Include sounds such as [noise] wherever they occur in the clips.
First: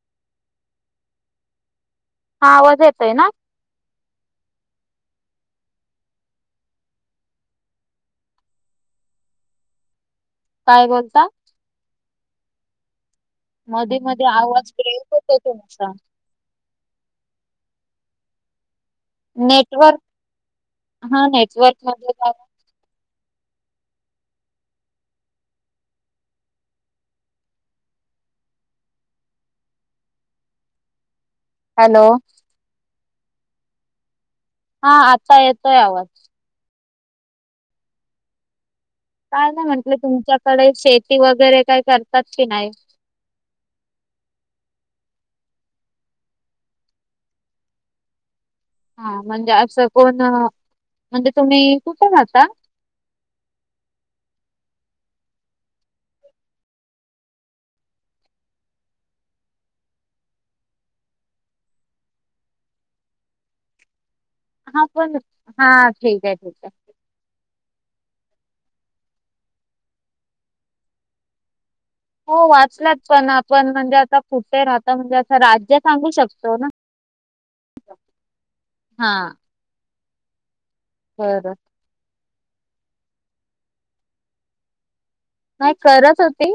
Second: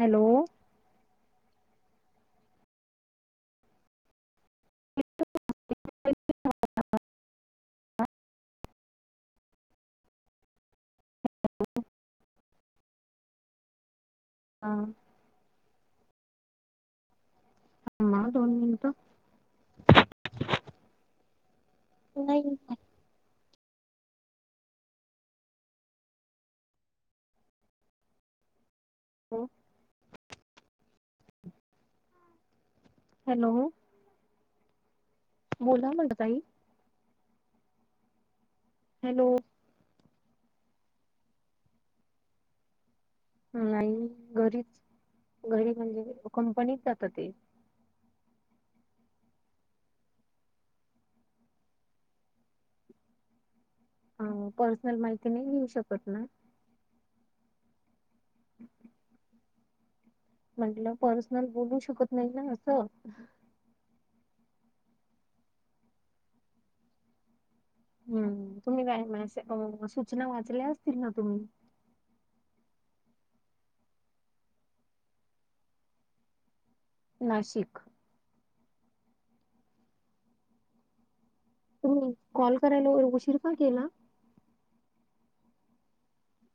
Hello. हा आवाज येतोय ना? [unintelligible] काय बोलता? मध्ये मध्ये हा आवाज ब्रेक होतोय तुमचा? थांबा हा दोन मिनटं. नेटवर्क, हा नेटवर्क. मध्ये जावा नाही. हो. हॅलो. हॅलो. हा आता येतोय बोला आवाज. म्हटलं ताई हॅलो काय म म्हटल तुमच्याकडे शेती वगैरे काय करतात की नाही? नाही घरीच, घरी म्हणजे कंपनीत जात ते. हा म्हणजे असं कोण, म्हणजे तुम्ही कुठं राहता? अं पर्सनल माहिती नाही देऊ शकत ना. [inaudible] म्हटलं पर्सनल बोलू शकत नाही ना असं. हा पण, हा ठीक आहे ठीक आहे. हम्म तुम्ही काय मॅसे अं सूचना वाचल्या असतील ना तुम्ही? हो वाचल्यात पण आपण म्हणजे आता कुठे राहता म्हणजे असं राज्य सांगू शकतो ना? नाशिक. हा. बर. तुम्ही कॉल करायला उशीर का केला? नाही करत होती,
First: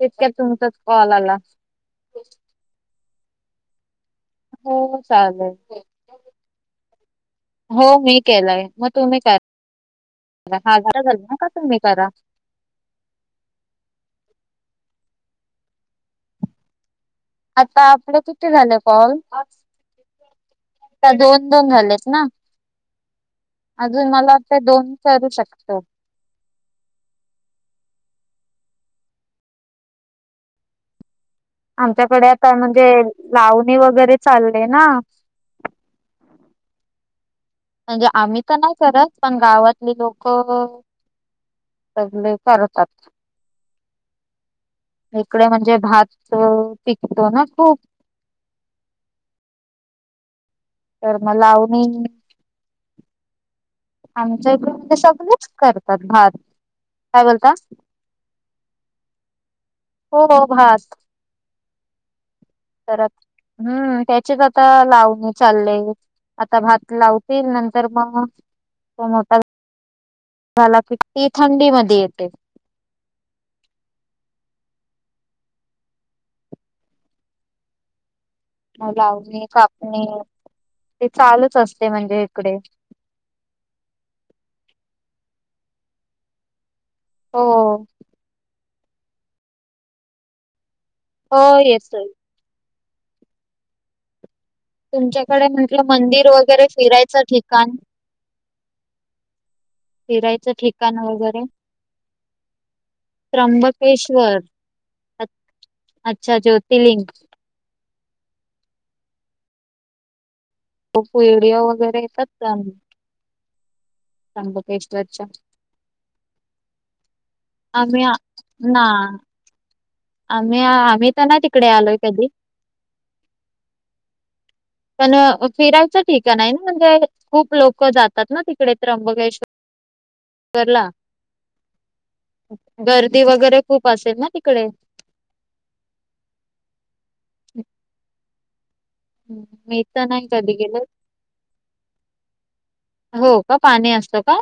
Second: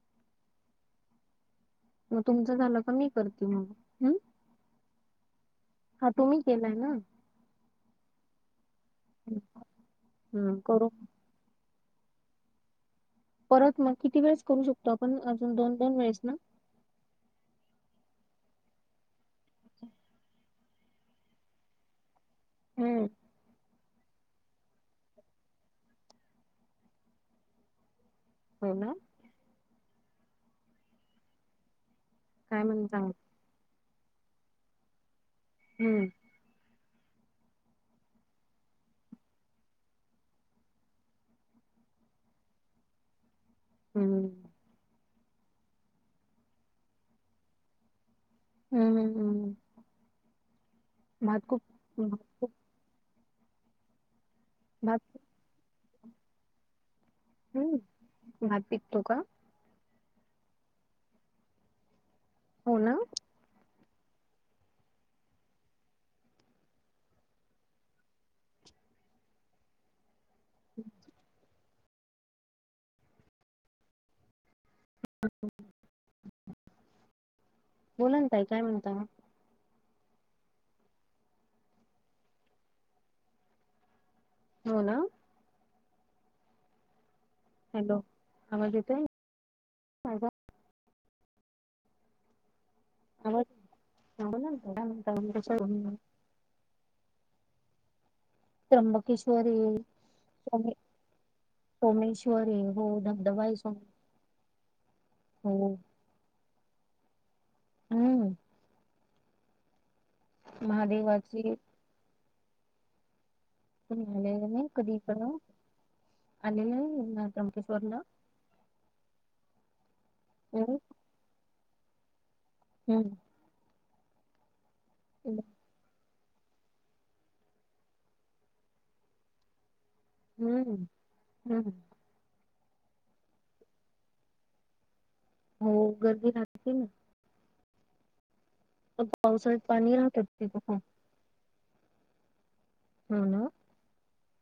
तितक्यात तुमचाच कॉल आला. म तुमचा झालं क मी करते म, हम्म. हो चालल, हा तुम्ही केलाय ना. हो मी केलाय म तुम्ही का, हम्म हा करू झाल ना का तुम्ही करा? परत म किती वेळेस करू शकतो आपण अजून दोन दोन वेळेस ना? आता आपलं किती झाले कॉल? आता दोन- दोन झालेत ना? हम्म. अजून मला वाटत दोन करू शकतो. हो ना. आमच्याकडे आता काय म्हणून म्हणजे सांग लावणी वगैरे चालले ना. हम्म [inaudible] म्हणजे आम्ही तर नाही करत पण गावातले लोक सगळे करतात. हम्म इकडे म्हणजे भात पिकतो ना खूप हम्म हम्म हम्म तर मग भात खूप लावनी भात खूप आमच्या इकडं म्हणजे भात सगळेच करतात भात काय बोलता? हम्म भात पिकतो का? हो- हो भात हो ना सरास हम्म ह्याचेत आता लावनी चाललेय. आता भात लावतील नंतर मग तो मोठा झाला कि पीक थंडी मध्ये येते. [unintelligible] बोलाना ताई काय म्हणता लावणी -कापणी ती चालूच असते म्हणजे इकडे. हो ना. हो. हॅलो, आवाज येतोय? माझा हो, येतोय. हॅलो. थांबून आलतं का. तुमच्याकडे म्हटलं मंदिर वगैरे फिरायचं ठिकाण, त्र्यंबकेश्वररी. फिरायचं सोमे ठिकाण वगैरे सोमेश्वर आहे, हो धबधबा य सोमेश्वर. त्र्यंबकेश्वर अ- हो अच्छा ज्योतिर्लिंग. हम्म. महादेवाची [unintelligible] वगैरे येतात का? लेल कदीप आलेलयऽ [inaudible] आम्ही ना आम्ही हम्म आम्ही तर नाई तिकडे आलोय कधी, हम्म. पण फिरायचं ठिकाण आहे ना म्हणजे, खूप लोकं जातात ना तिकडे त्र्यंबकेश्वरला. हम्म हम्म. गर्दी वगैरे खूप असेल ना तिकडे. हो गर्दी रााहते ना. हं, पावसाळ्यात मी पाणी तर राहतात नाही कधी तिथ गेले. पण. हो का, पाणी असतं का.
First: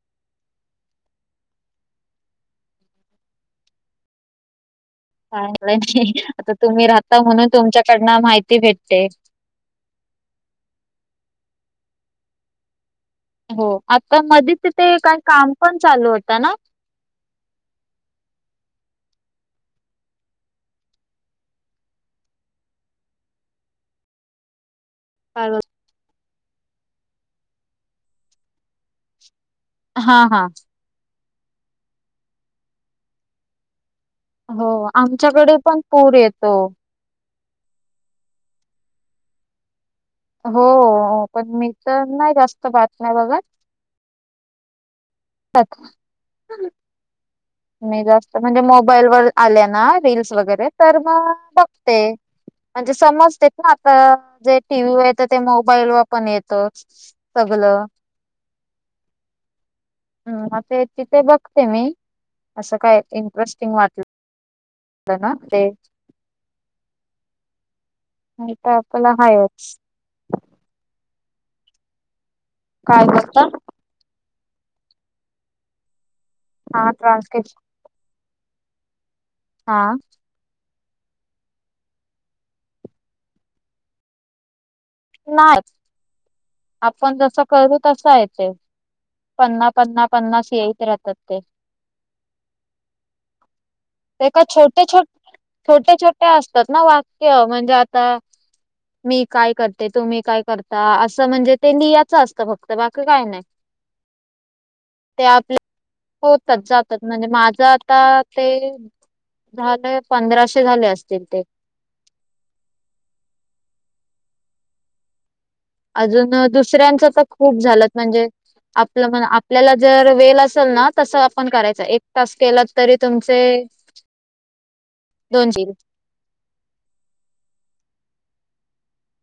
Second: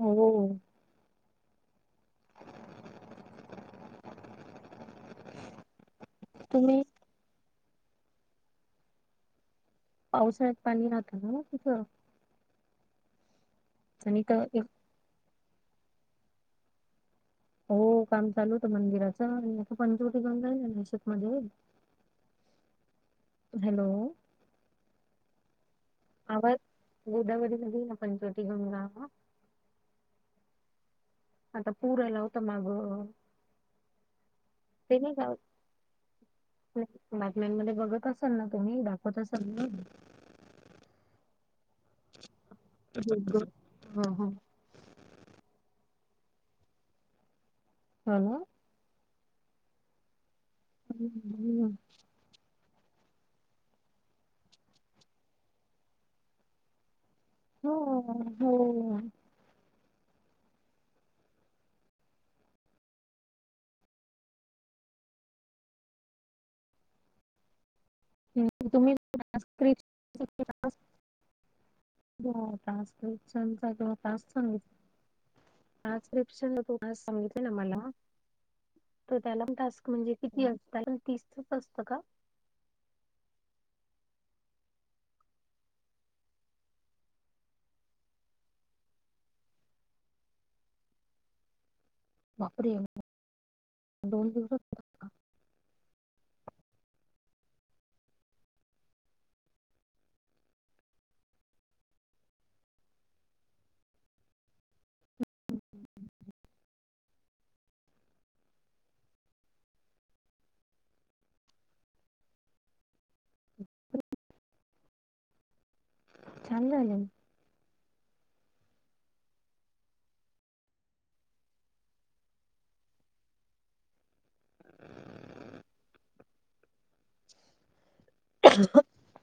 हो. ह [inaudible] काय माहीत नाही आता तुम्ही राहता म्हणून तुमच्याकडून माहिती भेटते. पावसाळ्यात पाणी राहतं ना ना तिथं. हो, आता आणि तर मध्ये एक तिथे काही काम पण चालू होत ना. हो काम चालू होतं मंदिराच, आणि आता पंचवटी जाऊन जाल ना नाशिक मध्ये, हॅलो. काय कर, गोदावरी मधे पंचवटी गंगा, हा हा.. आता पुर आला होता मागं. हो, आमच्याकडे पण पूर येतो. बातम्यांमध्ये बघत असाल ना तुम्ही, दाखवत असाल ना. हो, पण मी तर नाही जास्त. बातम्या [unintelligible] पाक. मी हो जास्त ना म्हणजे मोबाईल वर आले ना रील्स वगैरे तर मग बघते. म्हणजे समजते ना, आता जे टी व्ही वर येत ते मोबाईल व पण येतच. हो हो. ह म ते तिथे बघते मी, असं काय इंटरेस्टिंग वाटलं [unintelligible] नाही तर तुम्ही. आपला हायच काय बोलता [unintelligible] ट्रांसक्रिप्शन त हा सगितले ट्रान्स्क्रिप्शन मला, तर त्याला टास्क हा म्हणजे? किती असत? पण तिसतंच असतं का? नाही. आपण जसं करतू तसं आय ते. पन्ना पन्ना पन्नास येेत राहतात ते. बापरे! ते दोन का दिवसात छोटे छोटे छोटे, छोटे असतात ना, वाक्य आता मी काय करते. तुम्ही काय करता. अस, म्हणजे ते लिहाच असतं फक्त बाकी काय नाही ते आपल्या होतात जातात म्हणजे माझं आता ते, झालं पंधराशे झाले असतील ते, अजून खूप छान झाले दुसऱ्यांच तर खूप झालं म्हणजे, आपलं म्हण आपल्याला जर वेल असेल ना, तस आपण करायचं एक तास केला तरी तुमचे दोन जील.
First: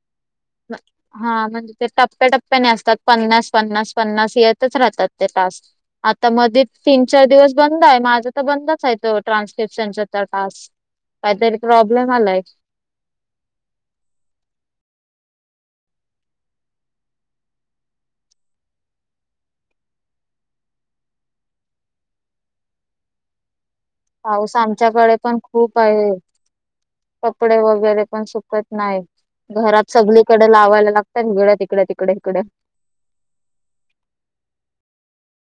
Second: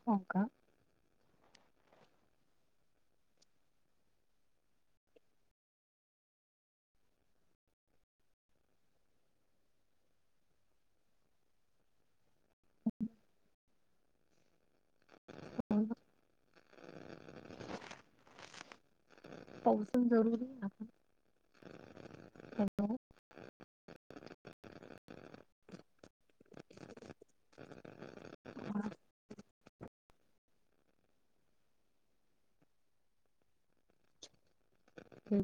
हो का? नाही... हा म्हणजे ते टप्प्याटप्प्याने असतात पन्नास पन्नास पन्नास येतच राहतात ते टास्क. आता मध्ये तीन चार दिवस बंद आहे माझा तर बंदच आहे तो ट्रान्स्क्रिप्शनचा टास्क.. काहीतरी प्रॉब्लेम आलाय. [unintelligible] पाऊस आमच्याकडे पण खूप आहे. कपडे वगैरे पण सुकत नाहीत. घरात सगळीकडे लावायला लागतात तिकडे तिकडे इकडे. हो..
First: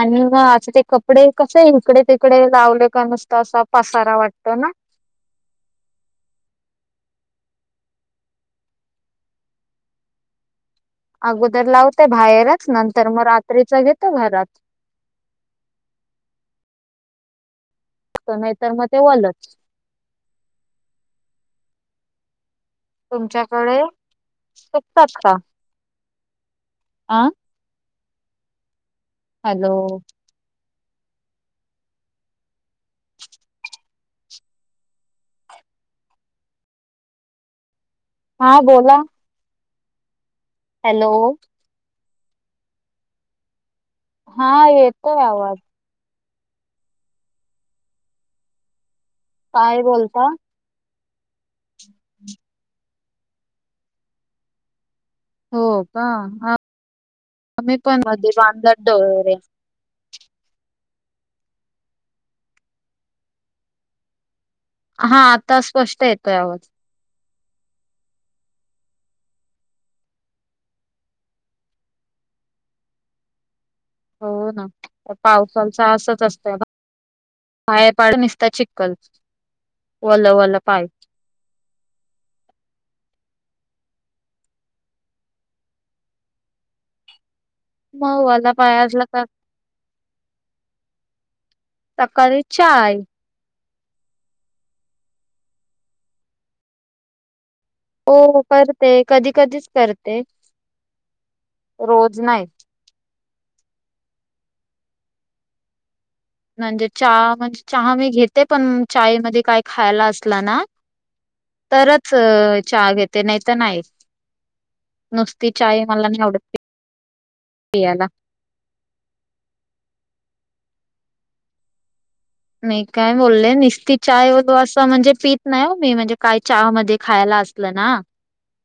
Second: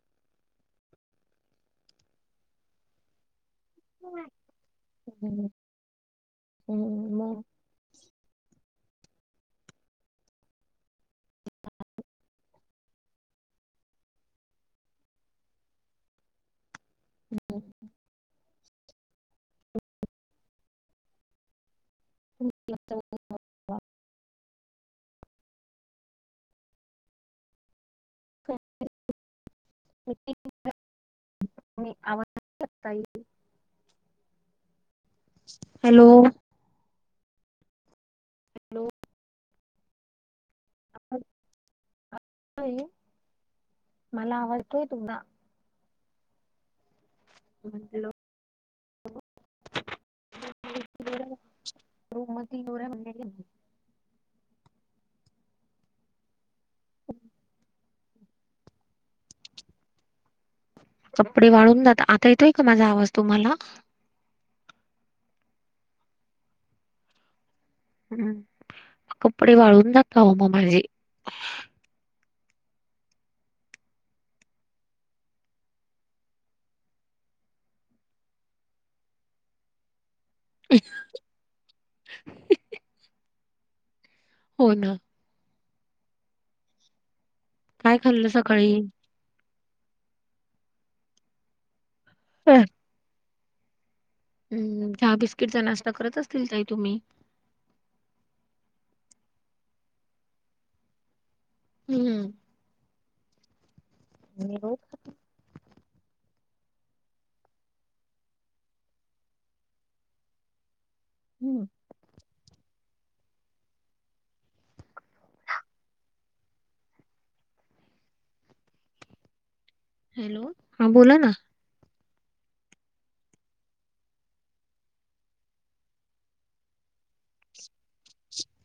आणि म आ कपडे आहे इकडे तिकडे लावले का नुसता असा पसारा वाटत ना, हम,, हम मग, अगोदर लावते बाहेरच नंतर मग रात्रीच घेतो घरात. हो. नाहीतर मग ते ओलच तुमच्याकडे शेकतात का? आं हॅलो [inaudible] हॅलो हा बोला. हॅलो मला हा आवडतोय तुंदा येतोय आवाज हॅलो पाय बोलता तीन वर आहे म्हणायले. हो का आम्ही पण मध्ये बांधल्यात दोरे कपडे वाळून जाता, आता येतोय का माझा आवाज तुम्हाला हा आता स्पष्ट येतोय आवाज हम्म, कपडे वाळून जाताव मधे हो ना, आता पावसांचा असच असतेय. पाया पाड निसता चिखल वल वल पाय [inaudible] हो ना काय म खाल्लं वला सकाळी? पाय असला का सकाळीच अ. चहा हम्म, चहा बिस्किटचा नाश्ता करत असतील ताई तुम्ही हो, करते कधी कधीच करते रोज हम्म, नाही. आणि रोज म्हणजे चहा म्हणजे चहा मी घेते पण चाय मध्ये काय खायला असला ना हम्म. तरच चहा घेते नाही तर नाही. नुसती चाय मला नाही आवडत ते पेयाला हॅलो, हा बोला ना. मी काय बोलले निसती चाय असं म्हणजे पित नाही ओ मी म्हणजे काय चहा मध्ये खायला अस असलं ना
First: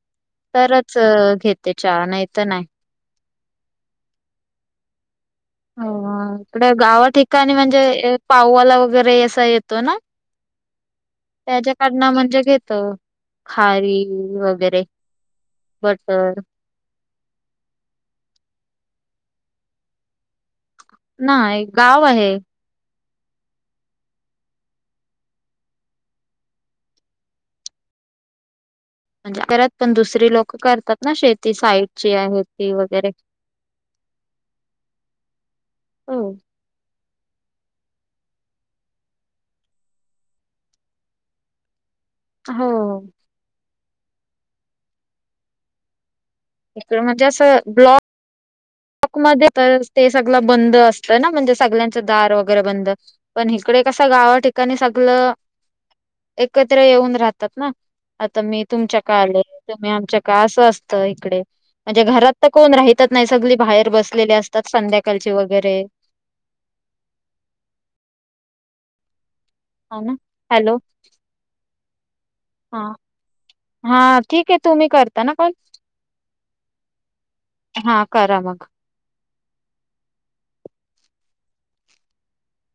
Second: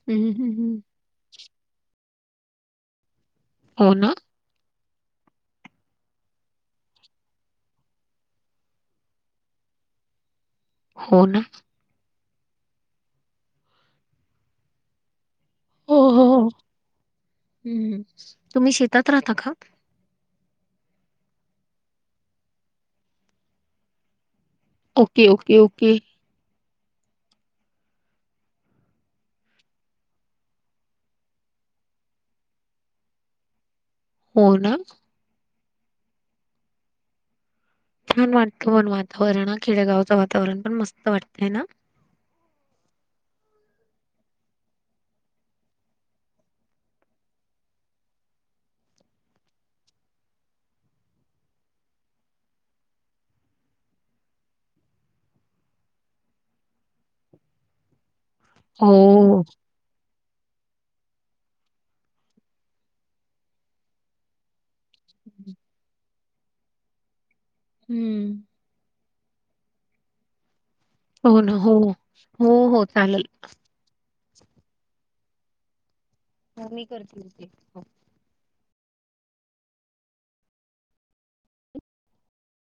हम्म हम्म हम्म तर घेते चहा नाही तर नाही. हो ना. हो, हा इकडं गावा ठिकाणी म्हणजे एक पाववाला वगैरे असा येतो ना हो ना. काढना म्हणजे घेतो खारी वगैरे बटर हम्म हम्म, तुम्ही शेतात राहता का? नाही, गाव आहे. Okay, okay, okay. म्हणजे करत पण दुसरी लोक करतात ना शेती साईडची आहेत ती वगैरे [inaudible] हो ना हं छान वाटतं पण वातावरण हा खेडेगावचं वातावरण पण मस्त वाटतय ना. हो. इकडं म्हणजे असं ब्लॉ क, मध्ये तरच ते सगल बंद असतं ना म्हणजे सगल्यांच दार वगैरे बंद. पण हिकडे कस गावा ठिकाणी सगल एकत्र येऊन राहतात ना. आता मी तुमच्याकड आले हो, तुम्ही आमच्या का असं असत इकडे म्हणजे घरात तर कोण राहितच नाही सगली बाहेर बसलेली अस तात संध्याकालची वगैरे. हम्म. हा ना हॅलो. हो ना हो हो हो हा चालल हा ठीक आहे तुम्ही करता ना कॉल? हो मी करतील की हो. हा करा मग